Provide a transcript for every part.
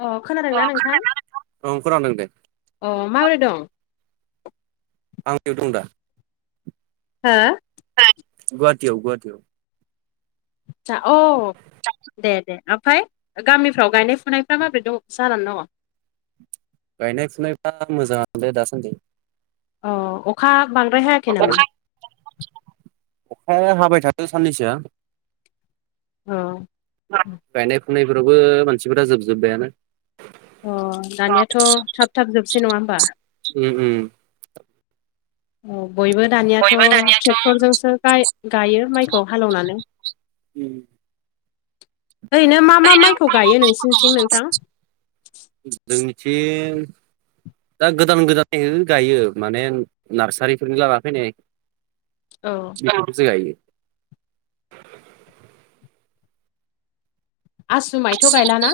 अ खोनादोंना नोंथां ओं खोनादों दे अ माबोरै दं आंनियाव दं दा हा गुहाटीयाव गुवाटीयाव आतसा औ दे दे ओमफफ्राय गामिफ्राव गायनाय फुनायफ्रा माबोरै दं जानानै दङ? गायनाय फुनायफ्रा मोजांयानो दासान्दि अ अखा बांद्राय हायाखै नामा? गाय अखाया हाबाय थादों साननैसोआ अ गायनाय फुनायफोरावबो मानसिफोरा जोबजोब्बायानो। अ दानियाथ' थाब थाब जोबसै नङा होमबा उम उम औ बयबो दानियाथ' बयबो दानियाथ' ट्रेक्टरजोंसो गायो माइखौ हालेवनानै। ओरैनो मा मा माइखौ गायो नोंसोरनिथिं नोंथां जोंनिथिं दा गोदान गोदानै गायो माने नार्सारिफोरनि लाना फैनाय औ औ [unintelligible] आसु माइथ' गायलाना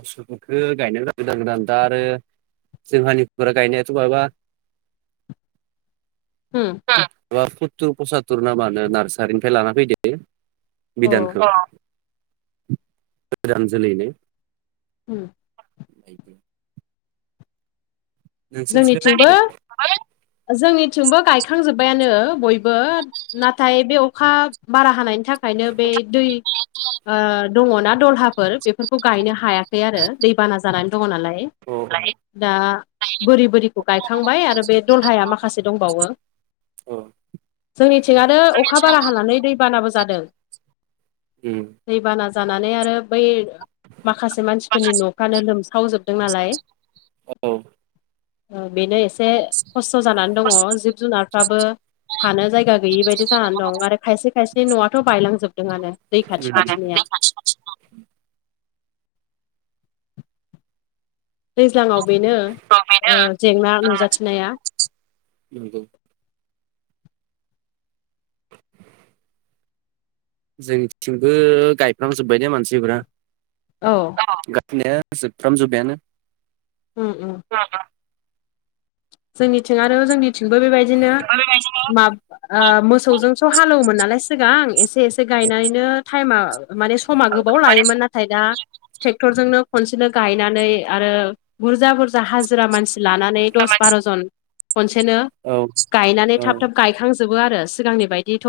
आसुखौथ गायनाय गोदान गोदान दा आरो जों हानिफोरा गायनायाथ' बहबा उम बा सत्तुर पसात्तुर नामानो नार्सारिनिफ्राय लाना फैदो बिदानखौ गोदान जोलैनो उम [inaudible] नोंसोरनिथिंलाय जोंनिथिंबो माबोरै? जोंनिथिंबो गायखांजोब्बायानो बयबो नाथाय बे अखा बारा हानायनि थाखायनो बे दै दङना‌ दलहाफोर बेफोरखौ गायनो हाया खै आरो दैबाना जानानै दङ नालाय अ दा बुरि बोरिखौ गायखांबाय आरो बे दलहाया माखासे दंबावो औ उम औ जोंनिथिंनो अखा बारा नंगौ हानानै दै बानाबो जादों उम दैबाना जानानै आरो बै माखासे मानसिफोरनि न'फ्रानो लोमसावजोबदों नालाय औ बेनो एसे खस्थ' जानानै दङ जिब जुनारफ्राबो हानो जायगा गैयि बायदि जानानै दं आरो खायसे खायसे न'आथ' बायलांजोबदोंआनो दै खाथि खाथिनिया दैज्लाङाव बेनो जेंना नुजाथिनाया नंगौ जोंथिंबो गायफ्रामजोब्बाय दे मानसिफ्रा औ औ [unintelligible] जोबफ्राम जोबबायानो उम उम [unintelligible] जोंनिथिं आरो जोंनिथिंबो बेबायदिनो मा मोसौजोंस' हालौवोमोन नालाय सिगां एसे एसे गायनानैनो टाइमा माने समा गोबाव लायोमोन नाथाय दा ट्रेक्टरजोंनो खनसेनो गायनानै आरो बुरजा बुरजा हाजिरा मानसि लानानै दस बार'जन खनसेनो औ गायनानै औ थाब थाब गायखां जोबो आरो सिगांनि बायदिथ'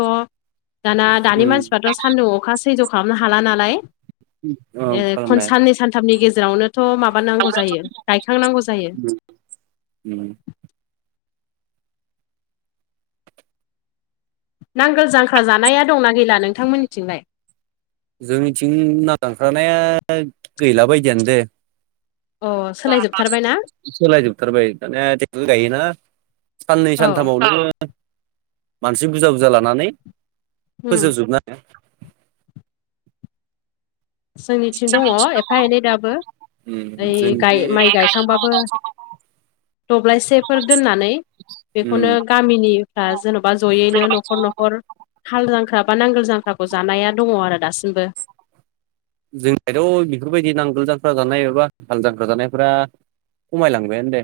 दाना दानि उम मानसिफ्राथ' सानदुं अखा सैज्य खालामनो हाला नालाय औ ए खन खालामनाया साननै सानथामनि गेजेरावनोथ' माबा नांगौ जायो गायखांनांगौ जायो उम नांगोल जांख्रा जानाया दंना गैला नोंथांमोननिथिंलाय। जोंनिथिं नालांख्रानाया गैला बायदियानो दे। अ सोलायजोबथारबाय ना सलाजोबथार ब ने गायो ना। साननै औ सानथामावनो। मानसि बुरजा बुरजा लानानै उम फोजोबजोबनोङाया जोंनिथिं दङ एफा एनै दाबो। उम ओइाय जोंदि माइ गायखांबाबो दब्लायसेफोर दोननानै। उम बेखौनो गामिनिफ्रा जेन'बा जों जयैनो न'खर न'खर हाल जांख्रा बा नांगोल जांख्राखौ जानाया दङ आरो दासिमबो। जोंनिथ' बेफोरबायदि नांगोल जांख्रा जानाय एबा हाल जांख्रा जानायफ खमायलांबायानो दे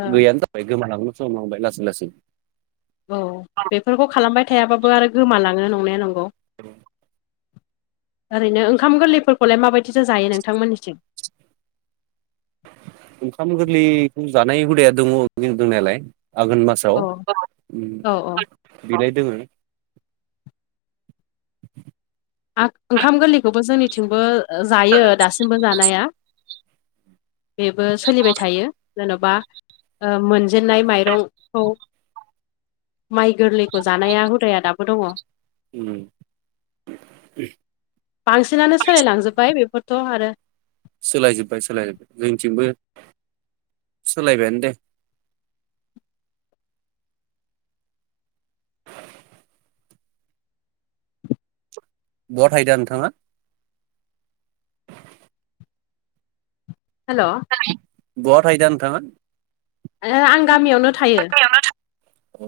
ओ गैयानो जाबाय गोमालांनो समलांबाय लासै लासै औ बेफोरखौ खालामबाय थायाबाबो आरो गोमालाङो नंनाया नंगौ। ओरैनो ओंखाम गोरलैफोरखौलाय माबायदिसो जायो नोंथांमोननिसिम। ओंखाम गोरलैखौ जानाय हुदाया दङि दंनायालाय आघोन मास स औ औ औ बिनाय दोङो। ओंखाम गोरलैखौबो जोंनिथिंबो जायो दासिमबो जानाया। बेबो सोलिबाय थायो। जेन'बा मोनजेननाय माइरंखौ। माइ गोरलैखौ जानाया हुदाया दाबो दङ। उम बांसिनानो सोलायलांजोब्बाय बेफोरथ' आरो। सोलाय जोबबाय सोलाय जोब्बाय जोंथिंबो सोलायबायानो दे। बहत थायदा नोंथाङा। हेल' बहाहा थाहदा नोंथां। आं गामियावनो थायो। औ।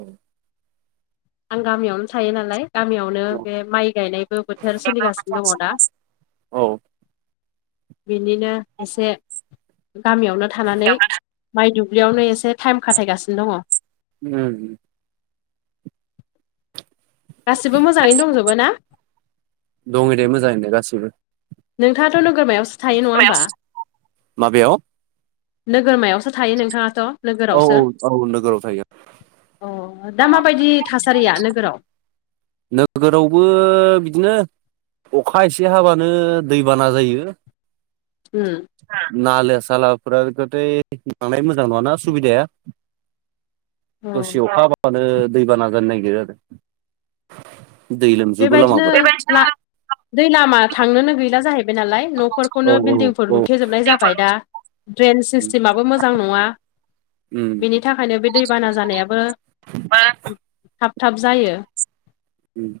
आं गामियावनो थायो नालाय गामियावनो बे माइ गायनायबो बोथोर सोलिगासिनो दङ दा। औ बिनिनो एसे। गामियावनो थानानै माइ दुब्लियावनो एसे टाइम खाथायगासिनो दङ। उम गासिबो मोजाङैनो दंजोबो ना। दङ दे मोजाङै दे गासिबो नोंथाङाथ' नोगोरमायावसो थायो नङा होमबा माबायाव नोगोरमायावसो। थायो नोंथाङाथ' औ नोगोरावसो औ औ नोगोराव थायो। अ दा माबायदि थासारिया नोगोराव। नोगोरावबो बिदिनो अखा एसे हाबानो दैबाना जायो। हम नालो सालाफोराथाय लांनाय मोजां नङाना सुबिदाया। औ दसे अखा हाबाबानो दैबाना जानो नागिरो आरो। दै लोमजोबो बेबायदिनो लामाफोरा दै लामा थांनोनो गैला जाहैबाय नालाय। औ न'फोरखौनो औ बिल्डिंफोर औ। लुथेेजोबनाय जाबाय दा ड्रेन सिस्टेमाबो मोजां नङा। उम बेनि थाखायनो बे दैबाना जानायाबो थाब थाब जायो। उम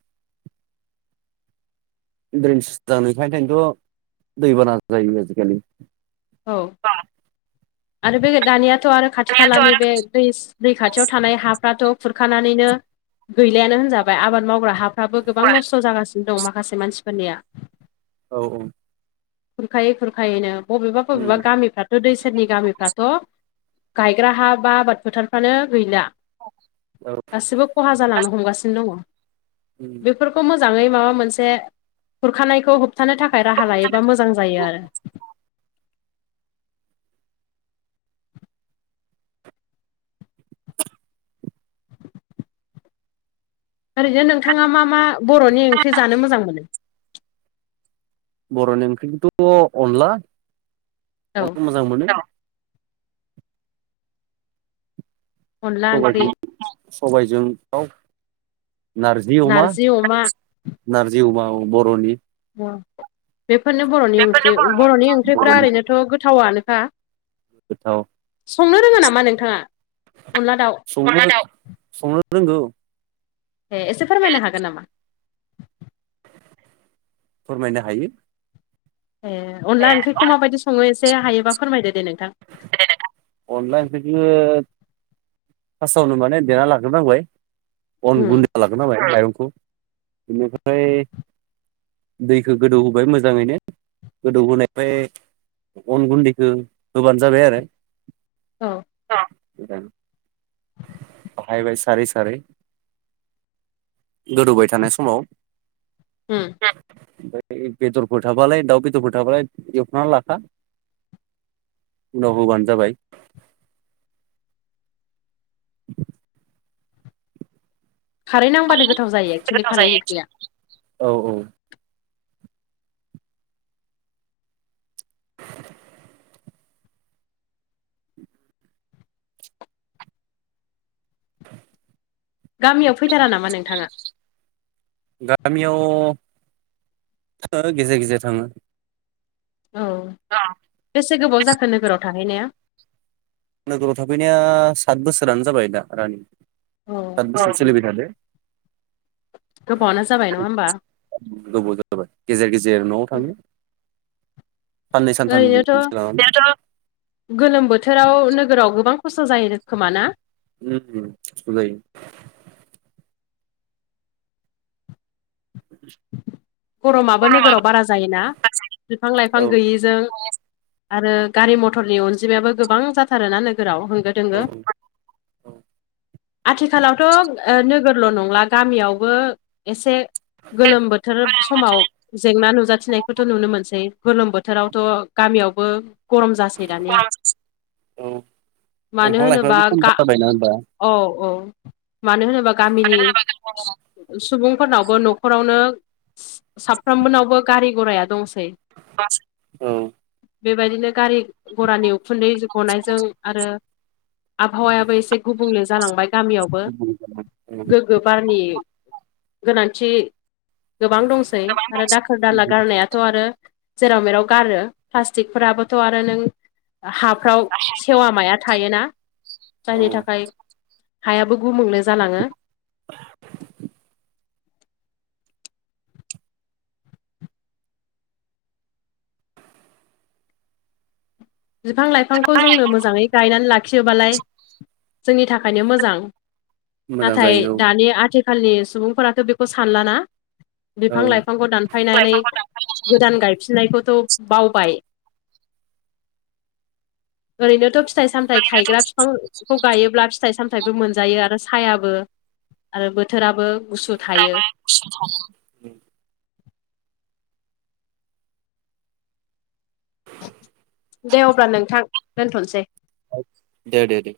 ड्रेन सिटां खायखायनोथ' दैबाना जायो आजिखालि। औ आरो बे दानियाथ' आरो खाथि दानियाथ' खालानि आरो बे दै। दै खाथियाव थानाय हाफ्राथ' खुरखानानैनो गैलायानो होनजाबाय आबाद मावग्रा हाफ्राबो गोबां नस्थ' जागासिनो दं माखासे मानसिफोरनिया। [inaudible] औ औ। खुरखायै खुरखायैनो बबेबा बबेबा उम गामिफ्रा दै सेरनि गामिफ्राथ' गायग्रा हा बा आबाद फोथारफ्रानो गैला औ गासिबो खहा जालांनो हमगासिनो दङ। उम। बेफोरखौ मोजाङै माबा मोनसे खुरखानायखौ होबथानो थाखाय राहा लायोबा मोजां जायो आरो। ओरैनो नोंथाङा मा मा बर'नि ओंख्रि जानो मोजां मोनो? बर'नि ओंख्रिखौथ' अनला अन औ मोजां मोनो। अनला ओंख्रि स सबायजों दाव नारजि अमा नारजि अमा बर'नि अ बेफोरनो बर'नि ओंख्रि बेफोरनो बर'नि ओंख्रि ओंख्रिफ्रा बर'नि ओरैनोथ' गोथावानोखा। गोथाव। संनो रोङा नामा नोंथाङा? अनला दाउ संनो संनो रोंगौ। ए एसे फोरमायनो हागोन नामा? फोरमायनो हायो। ए अनला ओंख्रिखौ माबायदि सङो एसे हायोबा फोरमायदो दे नोंथां। अनला ओंख्रिखो फार्स्टावनो माने देना लाग्रनांबाय अन उम गुन्दै खालाम खोनाबाय माइरंखौ बेनिफ्राय दैखौ गोदौ होबाय मोजाङैनो गोदौहोनायफ्राय अन गुन्दैखौ होबानो जाबाय आरो। औ बायबाय सारै सारै गोदौबाय थानाय समाव [inaudible] ओमफ्राय बेदरफोर थाबालाय दाउ बेदरफोर थाबालाय एवखाना लाखा उनाव होबानो जाबाय [unintelligible] खारै नांबानो गोथाव जायो एक्सुलि गोथाव खारै जायो ओंख्रिया औ औ। गामियाव फैथारा नामा नोंथाङा? गामियाव गेजेर गेजेर थाङो। औ। अ। बेसे गोबाव जाखो नोगोराव थाहैनाया नोगोराव थाफैनाया साथ बोसोरानो जाबाय दा रानिं औ उम साथ बोसोर उम सोलिबाय थादो। गोबावानो जाबाय नङा होमबा? गोबाव जाबाय गेजेर गेजेर न'आव थाङो। साननै सानथामनि ओरैनोथ' गोलोम बोथोराव नोगोराव गोबां खस्थ' जायो खोमा ना। उ सदाय [inaudible] गरमाबो गरमा नोगोराव बारा जायोना बिफां लाइफां औ गैयिजों आरो गारि मथरनि अनजिमायाबो गोबां जाथारोना नोगोराव होंगो औ दोंगो। आथिखालावथ' नोगोरल' नंला गामियावबो एसे गोलोम बोथोर गोलोम समाव बोथोरनि जेंना नुजाथिनायखौथ' नुनो मोनसै गोलोम बोथोरावथ' गामियावबो गरम जा सै दानिया गरम औ मानो दंफां होनोबा लाइफाङाबो खम जाबायना होमबा औ औ मानो होनोबा गामिनि सुबुंफोरनावबो न खरावनो साफ्रोमबोनावबो गारि गराया दंसै। [unintelligible] औ बेबायदिनो गारि घरानि उखुन्दै गनायजों आरो आबहावायाबो एसे गुबुंले जालांबाय गामियावबो गो बारनि गोनांथि गोबां दंसै आरो दाखोर दाला गारनायाथ थ' आरो जेराव मेराव गारो प्लास्टिकफोराबोथ' आरो नों हाफ्राव सेवा माया थायोना औ जायनि थाखाय हायाबो गुबुंले जालाङो [unintelligible] बिफां लाइफांखौ जोंनो मोजाङै गायनानै लाखियोबालाय जोंनि थाखायनो मोजां मोजां नाथाय जायो दानि आथि खालनि सुबुंफोराथ' बेखौ सानलाना बिफां औ लाइफांखौ दानफायनानै गोदान गायफिननायखौथ' बावबाय ओरैनोथ' फिथाइ सामथाइ थायग्रा बिफां खौ गायोब्ला फिथाइ सामथायाबो मोनजायो आरो सायाबो आरो बोथोराबो गुसु थायो [unintelligible] दे अब्ला नोंथां दोनथ'नोसै औ दे दे दे